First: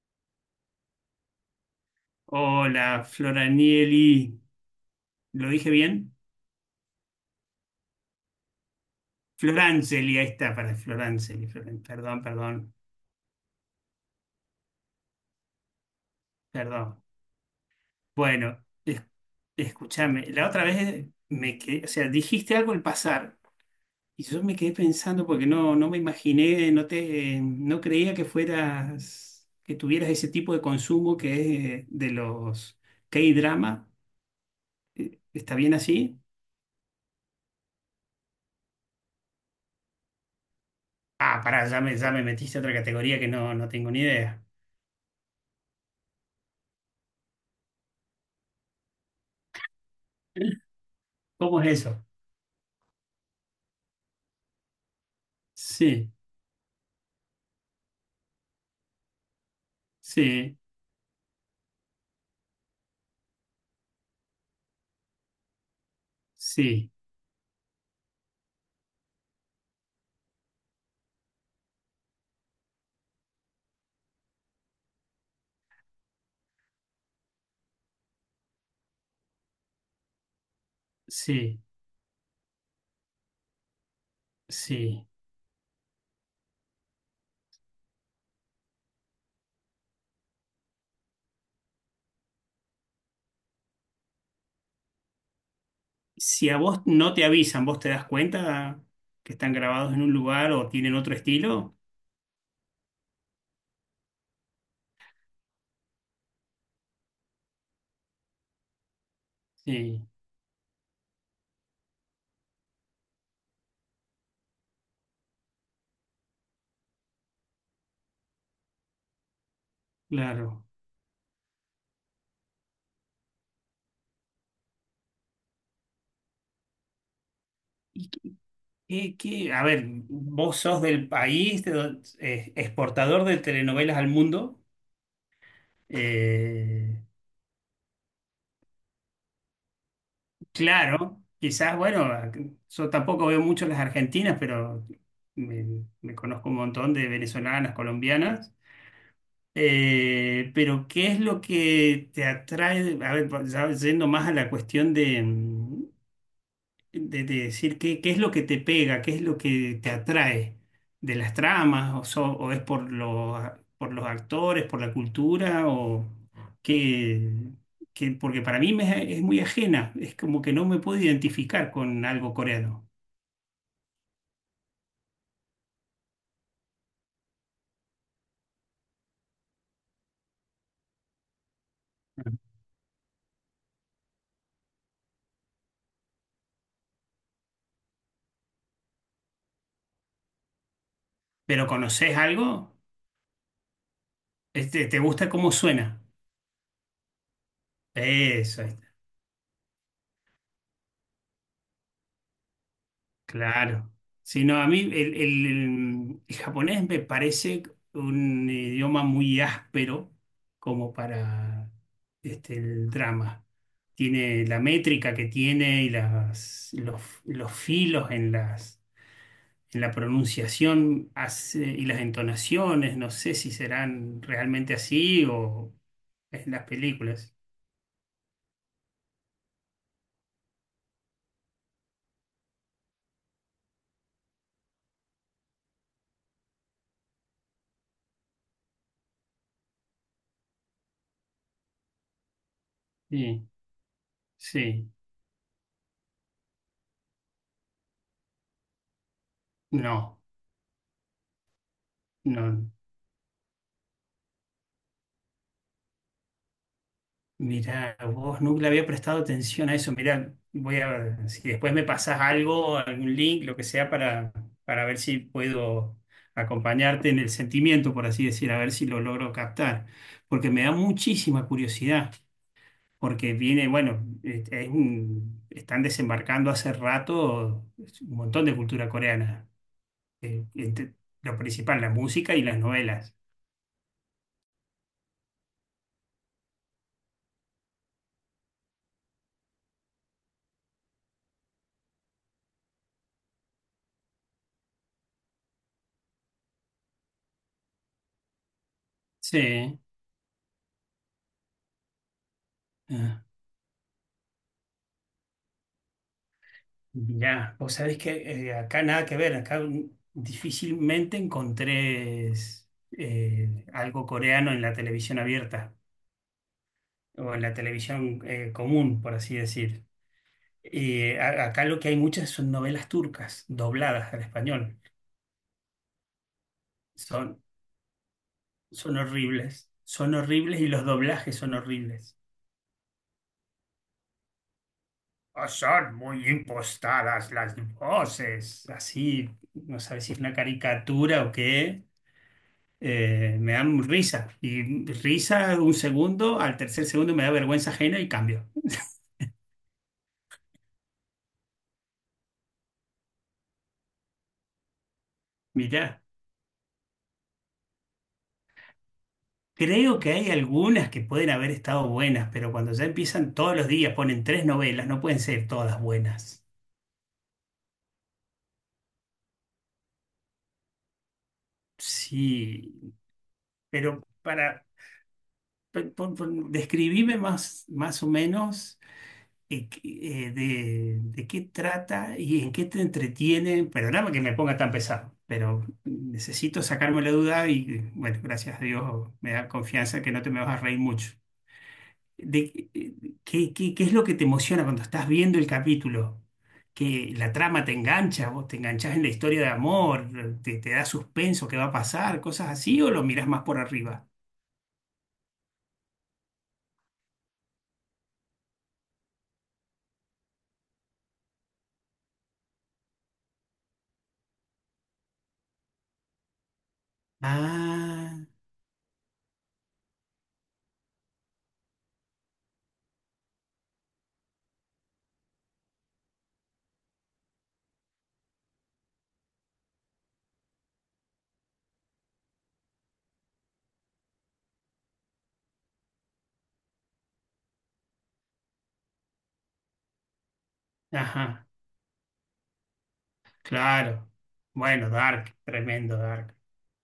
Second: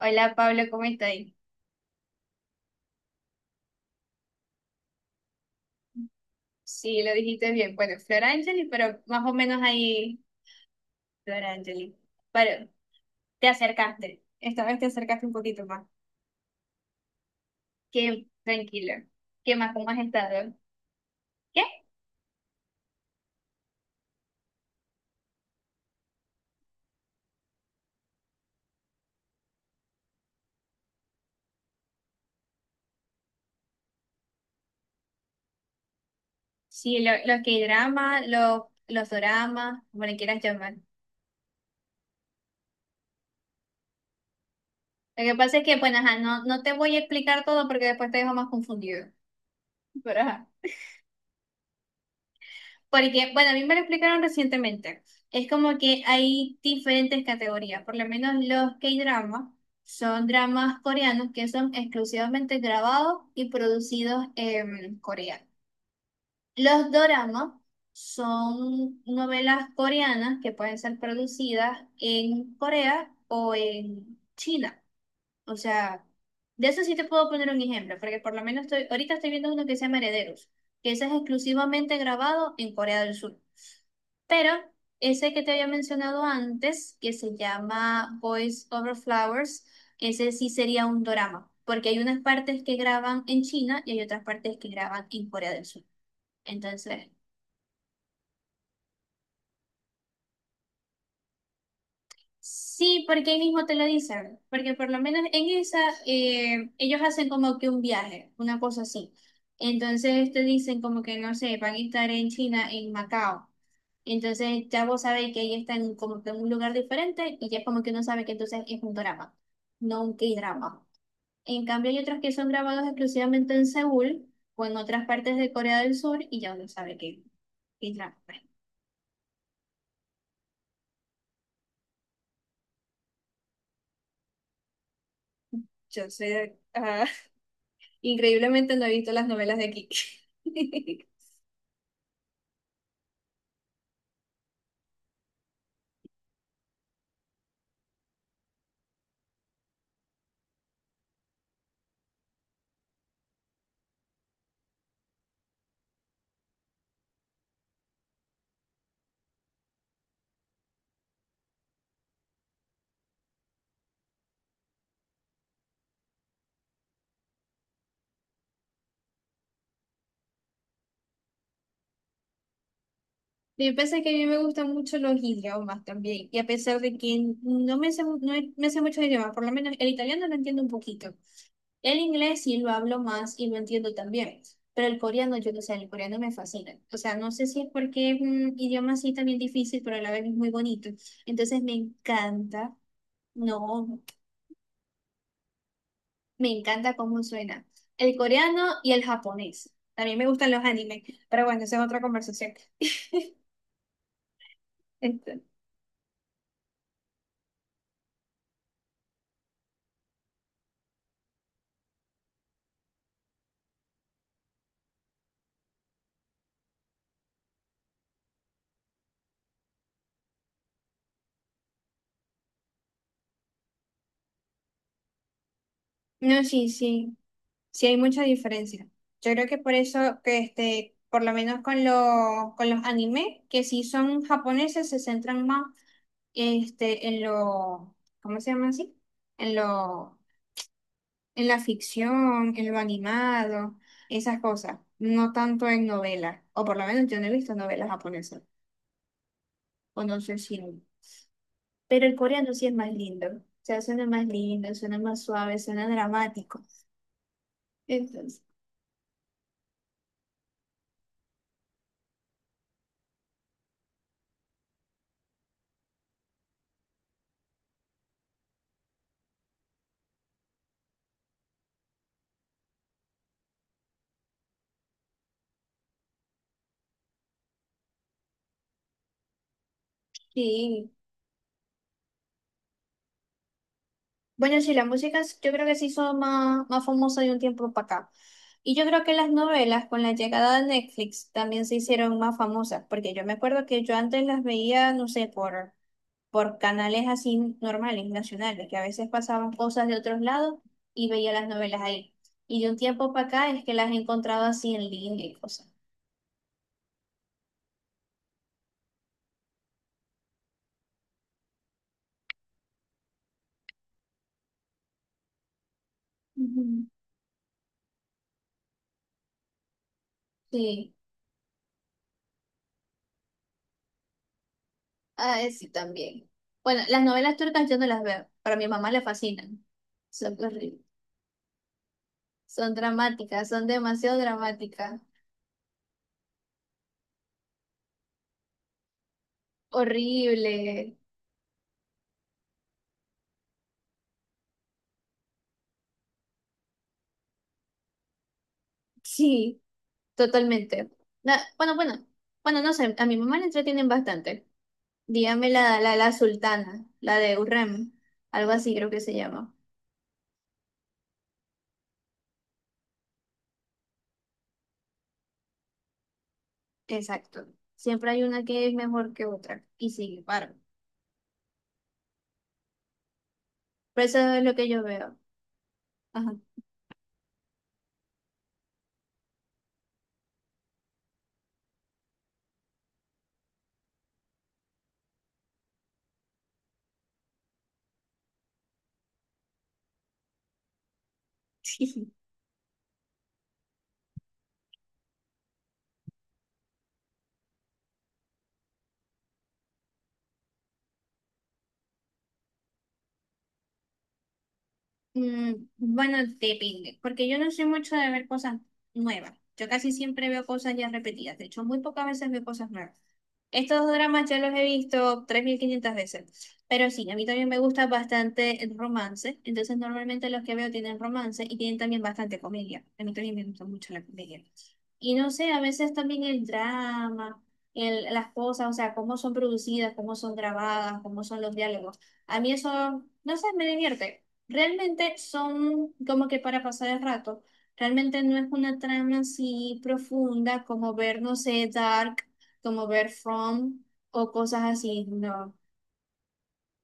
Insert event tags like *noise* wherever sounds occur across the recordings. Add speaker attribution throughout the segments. Speaker 1: Hola Pablo, ¿cómo estás?
Speaker 2: Hola, Floranieli. ¿Lo dije bien?
Speaker 1: Sí, lo dijiste bien. Bueno, Flor Angeli, pero más o menos
Speaker 2: Florangeli,
Speaker 1: ahí,
Speaker 2: ahí está, para
Speaker 1: Flor
Speaker 2: Florangeli. Floran-
Speaker 1: Angeli.
Speaker 2: Perdón,
Speaker 1: Pero
Speaker 2: perdón,
Speaker 1: te acercaste. Esta vez te acercaste un poquito más.
Speaker 2: perdón.
Speaker 1: Qué
Speaker 2: Bueno,
Speaker 1: tranquilo.
Speaker 2: es-
Speaker 1: ¿Qué más? ¿Cómo has
Speaker 2: escúchame, la
Speaker 1: estado?
Speaker 2: otra vez me
Speaker 1: ¿Qué?
Speaker 2: quedé, o sea, dijiste algo al pasar y yo me quedé pensando porque no me imaginé, no te, no creía que fueras, que tuvieras ese tipo de consumo que es de los K-drama. ¿Está bien así?
Speaker 1: Sí, los K-dramas, los doramas, como le quieras llamar.
Speaker 2: Ah, pará, ya me metiste a otra categoría que no tengo ni idea.
Speaker 1: Lo que pasa es que, bueno, ajá, no te voy a explicar todo porque después te dejo más confundido. *laughs* Pero ajá.
Speaker 2: ¿Cómo es eso?
Speaker 1: Porque, bueno, a mí me lo explicaron recientemente. Es como que
Speaker 2: Sí.
Speaker 1: hay diferentes categorías. Por lo menos los K-dramas son
Speaker 2: Sí,
Speaker 1: dramas coreanos que son exclusivamente grabados y producidos en Corea. Los
Speaker 2: sí,
Speaker 1: doramas son novelas coreanas que pueden ser producidas en Corea o en China. O sea, de eso sí te puedo poner un ejemplo, porque por lo menos estoy, ahorita estoy viendo uno que se llama Herederos, que ese es
Speaker 2: sí,
Speaker 1: exclusivamente grabado en Corea del Sur. Pero
Speaker 2: sí.
Speaker 1: ese que te había mencionado antes, que se llama Boys Over Flowers, ese sí sería un dorama, porque hay unas partes que graban en China y hay otras partes que graban en Corea del Sur.
Speaker 2: Si a vos
Speaker 1: Entonces.
Speaker 2: no te avisan, ¿vos te das cuenta que están grabados en un lugar o tienen otro estilo?
Speaker 1: Sí, porque ahí mismo te lo dicen, porque por lo menos en esa ellos hacen como que un viaje, una cosa así.
Speaker 2: Sí,
Speaker 1: Entonces te dicen como que no sé, van a estar en China, en Macao. Entonces ya vos sabés que ahí están como que en un lugar diferente y ya es como que uno sabe que entonces es un drama, no un
Speaker 2: claro.
Speaker 1: K-drama. En cambio hay otros que son grabados exclusivamente en Seúl o en otras partes de Corea del Sur y ya uno sabe que es drama.
Speaker 2: ¿Y A ver, vos sos del país exportador de telenovelas al mundo.
Speaker 1: Yo sé,
Speaker 2: Eh,
Speaker 1: ajá. Increíblemente no he visto las novelas de aquí. *laughs*
Speaker 2: claro, quizás, bueno, yo tampoco veo mucho las argentinas, pero me conozco un montón de venezolanas, colombianas. Pero, ¿qué es lo que te atrae? A ver, ya yendo más a la cuestión de, de decir qué, qué es lo que te pega, qué es lo que te atrae de las tramas, o es por los actores, por la cultura, o qué, qué- porque para mí me, es muy ajena, es como que no me puedo identificar con algo coreano.
Speaker 1: Yo pensé que a mí me gustan mucho los idiomas también, y a pesar de que no me sé, no me sé muchos idiomas, por lo menos el italiano lo entiendo un poquito. El inglés sí lo hablo más y lo entiendo también, pero el coreano, yo no sé, el coreano me fascina. O sea, no sé si es porque es un idioma así también difícil, pero a la vez es muy bonito. Entonces
Speaker 2: ¿Pero
Speaker 1: me
Speaker 2: conoces
Speaker 1: encanta,
Speaker 2: algo?
Speaker 1: no,
Speaker 2: Este, ¿te gusta cómo suena?
Speaker 1: me encanta cómo suena. El
Speaker 2: Eso.
Speaker 1: coreano y el japonés. También me gustan los animes, pero bueno, esa es otra conversación.
Speaker 2: Claro. Sí, no, a mí
Speaker 1: Este,
Speaker 2: el japonés me parece un idioma muy áspero como para este, el drama. Tiene la métrica que tiene y las, los filos en las, en la pronunciación hace- y las entonaciones. No sé si serán realmente así o
Speaker 1: no,
Speaker 2: en las
Speaker 1: sí, sí,
Speaker 2: películas.
Speaker 1: sí hay mucha diferencia. Yo creo que por eso que por lo menos con los anime, que sí son japoneses, se centran más en lo, ¿cómo se llama así? En lo, en la ficción, en lo
Speaker 2: Sí,
Speaker 1: animado, esas cosas,
Speaker 2: sí,
Speaker 1: no tanto en novelas, o por lo menos yo no he visto novelas japonesas, o
Speaker 2: no,
Speaker 1: no sé si hay. Pero el coreano
Speaker 2: no.
Speaker 1: sí es más lindo, o sea, suena más lindo, suena más suave, suena dramático.
Speaker 2: Mirá,
Speaker 1: Entonces,
Speaker 2: vos nunca le había prestado atención a eso. Mirá, voy a ver si después me pasás algo, algún link, lo que sea, para ver si puedo acompañarte en el sentimiento, por así decir, a ver si lo logro captar. Porque me da muchísima curiosidad, porque viene, bueno, están desembarcando hace rato un montón de cultura coreana. Eh,
Speaker 1: sí.
Speaker 2: entre- lo principal, la música y las novelas.
Speaker 1: Bueno, sí, la música yo creo que se hizo más, más famosa de un tiempo para acá. Y yo creo que las novelas con la llegada de Netflix también se hicieron más famosas, porque yo me acuerdo que yo antes las veía, no sé, por canales así normales, nacionales, que a veces pasaban
Speaker 2: Sí.
Speaker 1: cosas de otros lados y veía las novelas ahí. Y de un tiempo para acá es que las he encontrado así en línea y cosas.
Speaker 2: Ya, vos sabés que acá nada que ver, difícilmente algo coreano en la televisión abierta
Speaker 1: Ujú.
Speaker 2: o en la televisión común, por así decir.
Speaker 1: Sí,
Speaker 2: Y acá lo que hay muchas son novelas turcas dobladas al español.
Speaker 1: sí, también. Bueno, las novelas
Speaker 2: Son,
Speaker 1: turcas yo no las veo, pero a mi mamá le fascinan.
Speaker 2: son horribles y los doblajes son horribles.
Speaker 1: Son dramáticas, son demasiado dramáticas.
Speaker 2: "Ah, son muy impostadas las voces. Así, no sabes si es una
Speaker 1: Horrible.
Speaker 2: caricatura o qué me dan risa. Y risa un segundo, al tercer segundo me da vergüenza ajena y cambio.
Speaker 1: Sí, totalmente. Bueno, bueno, bueno, no sé, a mi mamá le entretienen bastante. Dígame la, la,
Speaker 2: Mirá,
Speaker 1: la sultana, la de Urrem, algo así creo que se llama.
Speaker 2: creo que hay algunas que pueden haber estado buenas, pero cuando ya empiezan todos los días, ponen tres novelas, no pueden ser todas buenas.
Speaker 1: Exacto. Siempre hay una que es mejor que otra y sigue, paro.
Speaker 2: Sí, pero
Speaker 1: Pero eso es lo
Speaker 2: para,
Speaker 1: que yo veo. Ajá.
Speaker 2: describime más, más o menos. eh, qué- de qué trata y en qué te entretiene. Perdóname que me ponga tan pesado, pero necesito sacarme la duda y bueno, gracias a Dios me da confianza que no te me vas a reír mucho.
Speaker 1: *laughs*
Speaker 2: De, qué, ¿qué es lo que te emociona cuando estás viendo el capítulo? Que la trama te engancha, vos te enganchás en la historia de amor, te da suspenso, qué va a pasar, cosas así, o lo mirás más por arriba.
Speaker 1: Mm, bueno, depende, porque yo no soy mucho de ver cosas nuevas. Yo casi siempre veo cosas ya repetidas. De hecho, muy pocas veces veo cosas nuevas. Estos dramas ya los he visto 3.500 veces, pero sí, a mí también me gusta
Speaker 2: Ah,
Speaker 1: bastante el romance, entonces normalmente los que veo tienen romance y tienen también bastante comedia, a mí también me gusta mucho la comedia. Y no sé, a veces también el drama, el, las cosas, o sea, cómo son producidas, cómo son grabadas, cómo son los diálogos, a mí eso, no sé, me divierte. Realmente son como que para pasar el rato. Realmente no es una trama así profunda como ver, no
Speaker 2: ajá,
Speaker 1: sé, Dark, como ver From
Speaker 2: claro.
Speaker 1: o cosas
Speaker 2: Bueno,
Speaker 1: así,
Speaker 2: Dark,
Speaker 1: no,
Speaker 2: tremendo Dark.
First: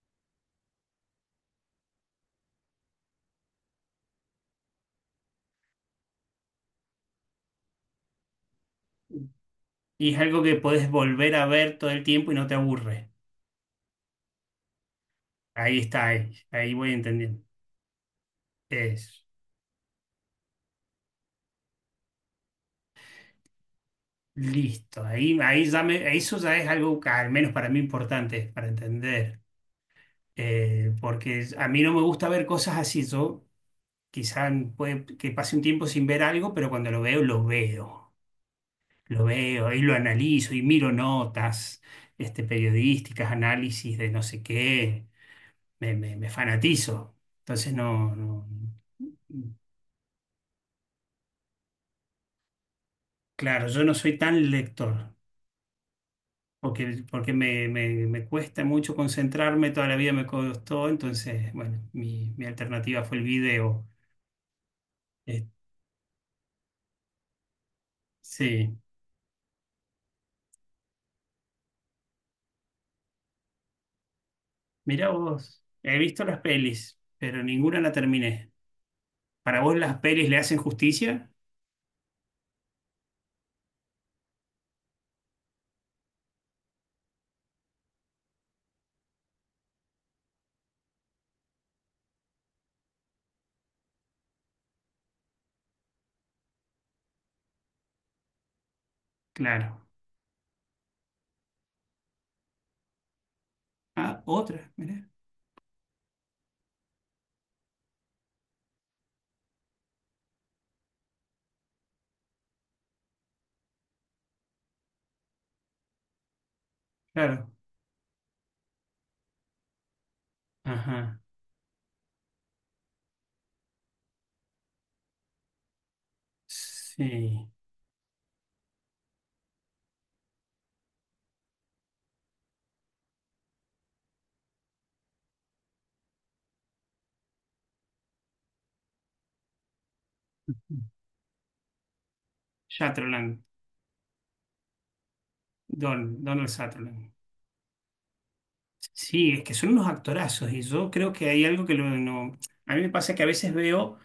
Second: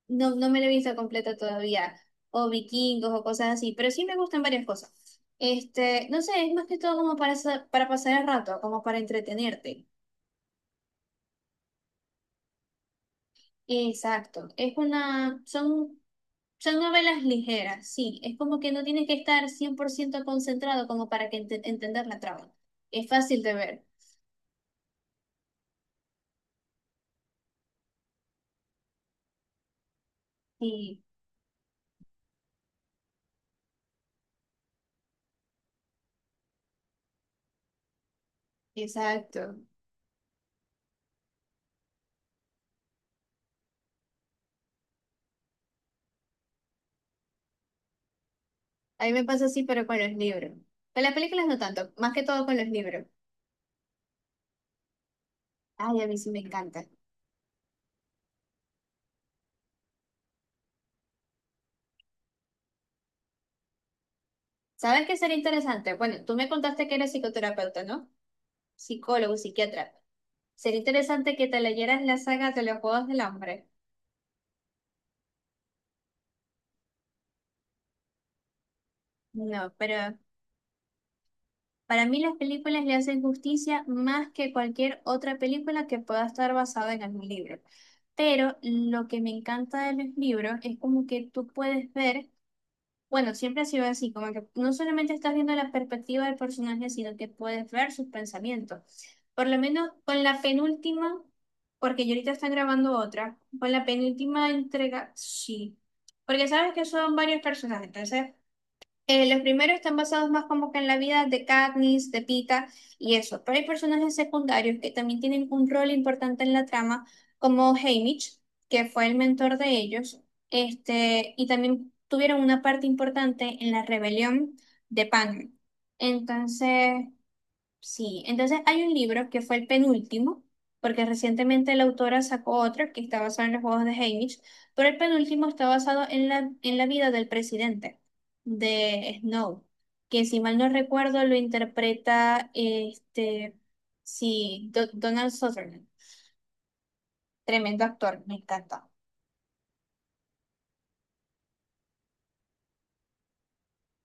Speaker 1: no, no me la he visto completa todavía, o vikingos o cosas así, pero sí me gustan varias cosas. Este, no sé, es más que todo como para, para pasar el rato, como para entretenerte.
Speaker 2: ¿Y es algo que podés volver a ver todo el tiempo y no te aburre?
Speaker 1: Exacto, es una,
Speaker 2: Ahí
Speaker 1: son,
Speaker 2: está, ahí, ahí
Speaker 1: son
Speaker 2: voy
Speaker 1: novelas
Speaker 2: entendiendo.
Speaker 1: ligeras, sí, es como que no tienes que
Speaker 2: Es
Speaker 1: estar 100% concentrado como para que entender la trama. Es fácil de ver.
Speaker 2: listo. Ahí, eso ya es algo que, al menos para mí importante para entender.
Speaker 1: Sí,
Speaker 2: Porque a mí no me gusta ver cosas así. Yo quizás puede que pase un tiempo sin ver algo, pero cuando lo veo, lo veo. Lo
Speaker 1: exacto.
Speaker 2: veo y lo analizo y miro notas, este, periodísticas, análisis de no sé qué. Me fanatizo. Entonces no, no.
Speaker 1: A mí me pasa así, pero con los libros. Con las películas no tanto, más que todo con los libros.
Speaker 2: Claro, yo no soy tan lector,
Speaker 1: Ay, a mí sí me encanta.
Speaker 2: porque, porque me cuesta mucho concentrarme, toda la vida me costó, entonces, bueno, mi alternativa fue el video.
Speaker 1: ¿Sabes qué sería
Speaker 2: Eh,
Speaker 1: interesante? Bueno, tú me contaste que eres psicoterapeuta, ¿no?
Speaker 2: sí,
Speaker 1: Psicólogo, psiquiatra. Sería interesante que te leyeras la saga de los Juegos del Hambre.
Speaker 2: mirá vos, he visto las pelis, pero ninguna la terminé. ¿Para
Speaker 1: No,
Speaker 2: vos las
Speaker 1: pero
Speaker 2: pelis le hacen justicia?
Speaker 1: para mí las películas le hacen justicia más que cualquier otra película que pueda estar basada en algún libro. Pero lo que me encanta de los libros es como que tú puedes ver, bueno, siempre ha sido así, como que no solamente estás viendo la perspectiva del personaje, sino que puedes ver sus pensamientos. Por lo
Speaker 2: Claro.
Speaker 1: menos con la penúltima, porque yo ahorita están grabando otra, con la
Speaker 2: Ah,
Speaker 1: penúltima
Speaker 2: otra, mirá,
Speaker 1: entrega, sí. Porque sabes que son varios personajes, entonces los primeros están basados más como que en la vida de Katniss, de Pita y eso, pero hay personajes secundarios que también tienen un rol importante en la trama,
Speaker 2: claro.
Speaker 1: como Haymitch, que fue el mentor de ellos,
Speaker 2: Ajá,
Speaker 1: y también tuvieron una parte importante en la rebelión de Pan. Entonces.
Speaker 2: sí.
Speaker 1: Sí, entonces hay un libro que fue el penúltimo, porque recientemente la autora sacó otro que está basado en los juegos de Haymitch, pero el penúltimo está basado en la vida del presidente de Snow, que si mal no recuerdo lo interpreta
Speaker 2: Sutherland,
Speaker 1: este, sí, Donald Sutherland,
Speaker 2: Don, Donald Sutherland.
Speaker 1: tremendo actor, me encanta.
Speaker 2: Sí, es que son unos actorazos y yo creo que hay algo que lo, no... A mí me pasa que a veces veo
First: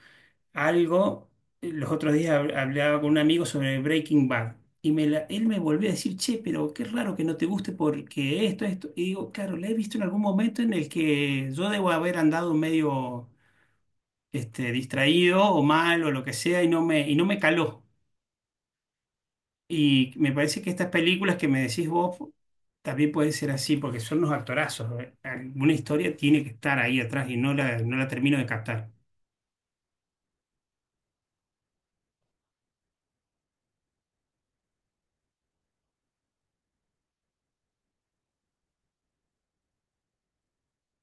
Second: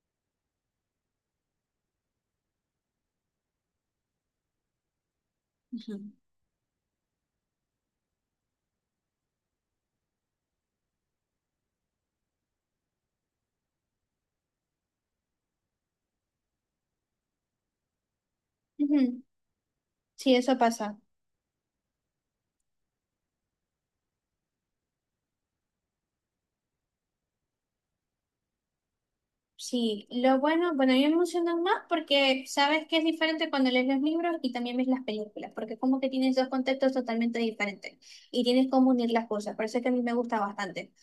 Speaker 2: algo, los otros días hablaba con un amigo sobre Breaking Bad y él me volvió a
Speaker 1: Ujú.
Speaker 2: decir, che, pero qué raro que no te guste porque esto, esto. Y digo, claro, la he visto en algún momento en el que yo debo haber andado medio este, distraído o mal o lo que sea y y no me caló.
Speaker 1: Ujú.
Speaker 2: Y me
Speaker 1: Sí, eso
Speaker 2: parece que estas
Speaker 1: pasa.
Speaker 2: películas que me decís vos también pueden ser así porque son unos actorazos. ¿Eh? Alguna historia tiene que estar ahí atrás y no la termino de captar.
Speaker 1: Sí, lo bueno, bueno, a mí me emocionan más porque sabes que es diferente cuando lees los libros y también ves las películas, porque como que tienes dos contextos totalmente diferentes y tienes cómo unir las cosas, por eso es que a mí me gusta bastante.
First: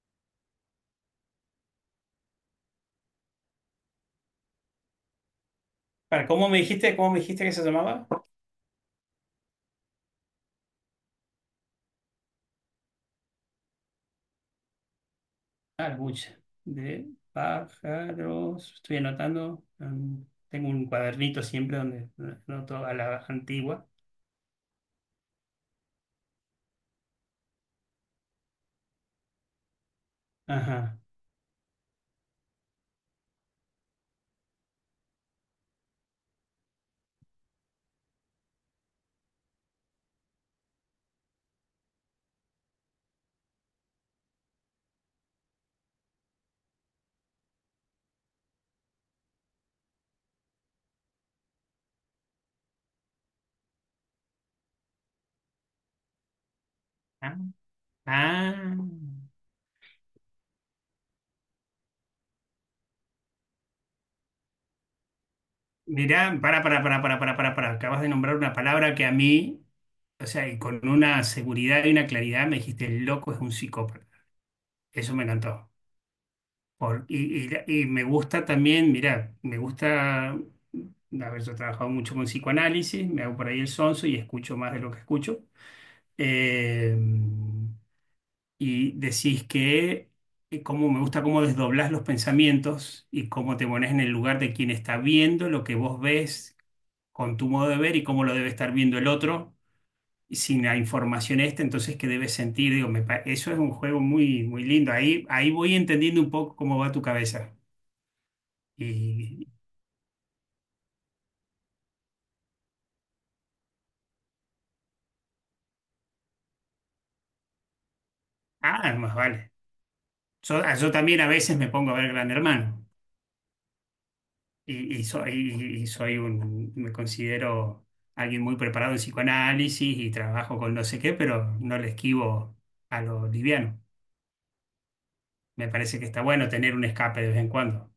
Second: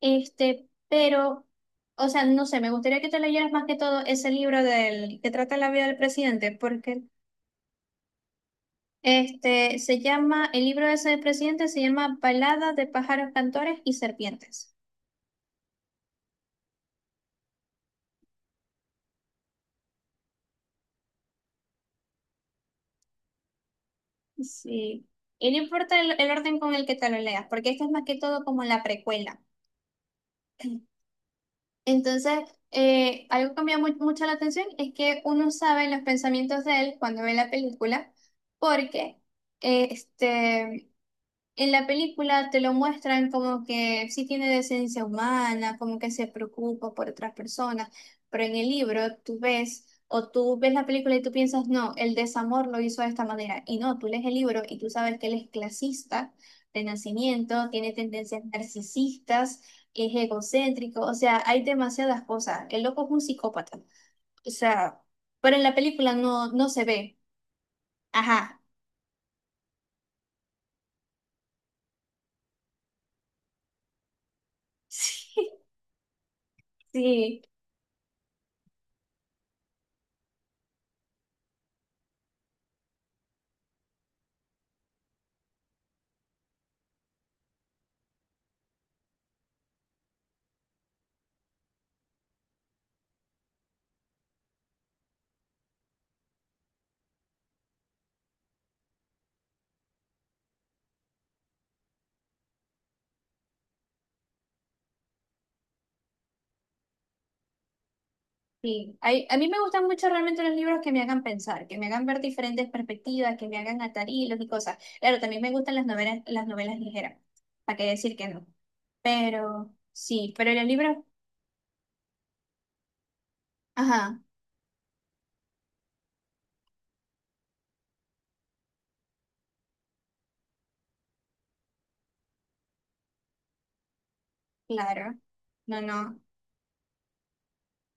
Speaker 1: Este, pero, o sea, no sé, me gustaría que te leyeras más que todo ese libro del que trata la vida del
Speaker 2: Para,
Speaker 1: presidente, porque
Speaker 2: cómo me dijiste que se llamaba?
Speaker 1: este se llama, el libro ese del presidente se llama Balada de pájaros cantores y serpientes.
Speaker 2: Claro, mucha. De pájaros. Estoy anotando. Tengo un cuadernito siempre donde anoto a la antigua.
Speaker 1: Sí. Y no importa el orden con el que te lo leas, porque esto es más que todo como la precuela.
Speaker 2: Ajá.
Speaker 1: Entonces, algo que me llama mucho la atención es que uno sabe los pensamientos de él cuando ve la película, porque eh, este, en la película te lo muestran como que sí tiene decencia humana, como que se preocupa por otras personas, pero en el libro tú ves o tú ves la película y tú piensas, no, el desamor lo hizo de esta manera. Y no, tú lees el libro y tú sabes que él es clasista de
Speaker 2: Ah,
Speaker 1: nacimiento, tiene tendencias
Speaker 2: ah.
Speaker 1: narcisistas, es egocéntrico, o sea, hay demasiadas cosas. El loco es un psicópata. O sea, pero en la película
Speaker 2: Mirá,
Speaker 1: no, no se ve.
Speaker 2: para, para. Acabas de nombrar una
Speaker 1: Ajá.
Speaker 2: palabra que a mí, o sea, y con una seguridad y una claridad me dijiste, el loco es un psicópata. Eso me
Speaker 1: *laughs*
Speaker 2: encantó. Por,
Speaker 1: Sí,
Speaker 2: y, y me gusta también, mirá, me gusta haber yo he trabajado mucho con psicoanálisis, me hago por ahí el sonso y escucho más de lo que escucho. eh, y decís que cómo me gusta cómo desdoblás los pensamientos y cómo te pones en el lugar de quien está viendo lo que vos ves con tu modo de ver y cómo lo debe estar viendo el otro y sin la información esta, entonces qué debes sentir. Digo, eso es un juego muy, muy lindo. Ahí, ahí voy entendiendo un poco cómo va tu cabeza.
Speaker 1: sí, a mí
Speaker 2: Y,
Speaker 1: me gustan mucho realmente los libros que me hagan pensar, que me hagan ver diferentes perspectivas, que me hagan atar hilos y cosas. Claro, también me gustan las novelas ligeras, ¿para qué decir que no?
Speaker 2: ah, más vale.
Speaker 1: Pero sí, pero
Speaker 2: Yo,
Speaker 1: los
Speaker 2: ah, yo
Speaker 1: libros,
Speaker 2: también a veces me pongo a ver Gran Hermano.
Speaker 1: ajá,
Speaker 2: Y, y soy un, me considero alguien muy preparado en psicoanálisis y trabajo con no sé qué, pero no le esquivo a lo liviano.
Speaker 1: claro,
Speaker 2: Me
Speaker 1: no,
Speaker 2: parece que
Speaker 1: no,
Speaker 2: está bueno tener un escape de vez en cuando.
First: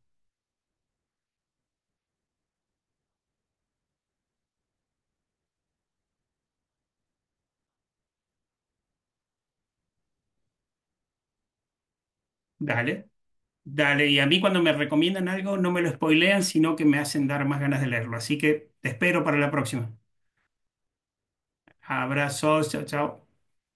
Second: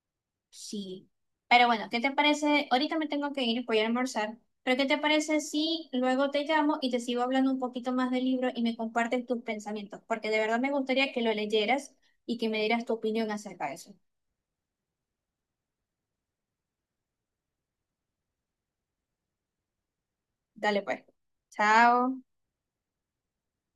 Speaker 1: sí. Pero bueno, ¿qué te parece? Ahorita me tengo que ir, voy a almorzar, pero ¿qué te parece si luego te llamo y te sigo hablando un poquito más del libro y me compartes tus pensamientos? Porque de verdad me gustaría que lo leyeras y que me dieras tu
Speaker 2: Dale,
Speaker 1: opinión acerca de eso.
Speaker 2: dale. Y a mí cuando me recomiendan algo no me lo spoilean, sino que me hacen dar más ganas de leerlo. Así que te espero para la próxima.
Speaker 1: Dale pues. Chao.
Speaker 2: Abrazos, chao, chao.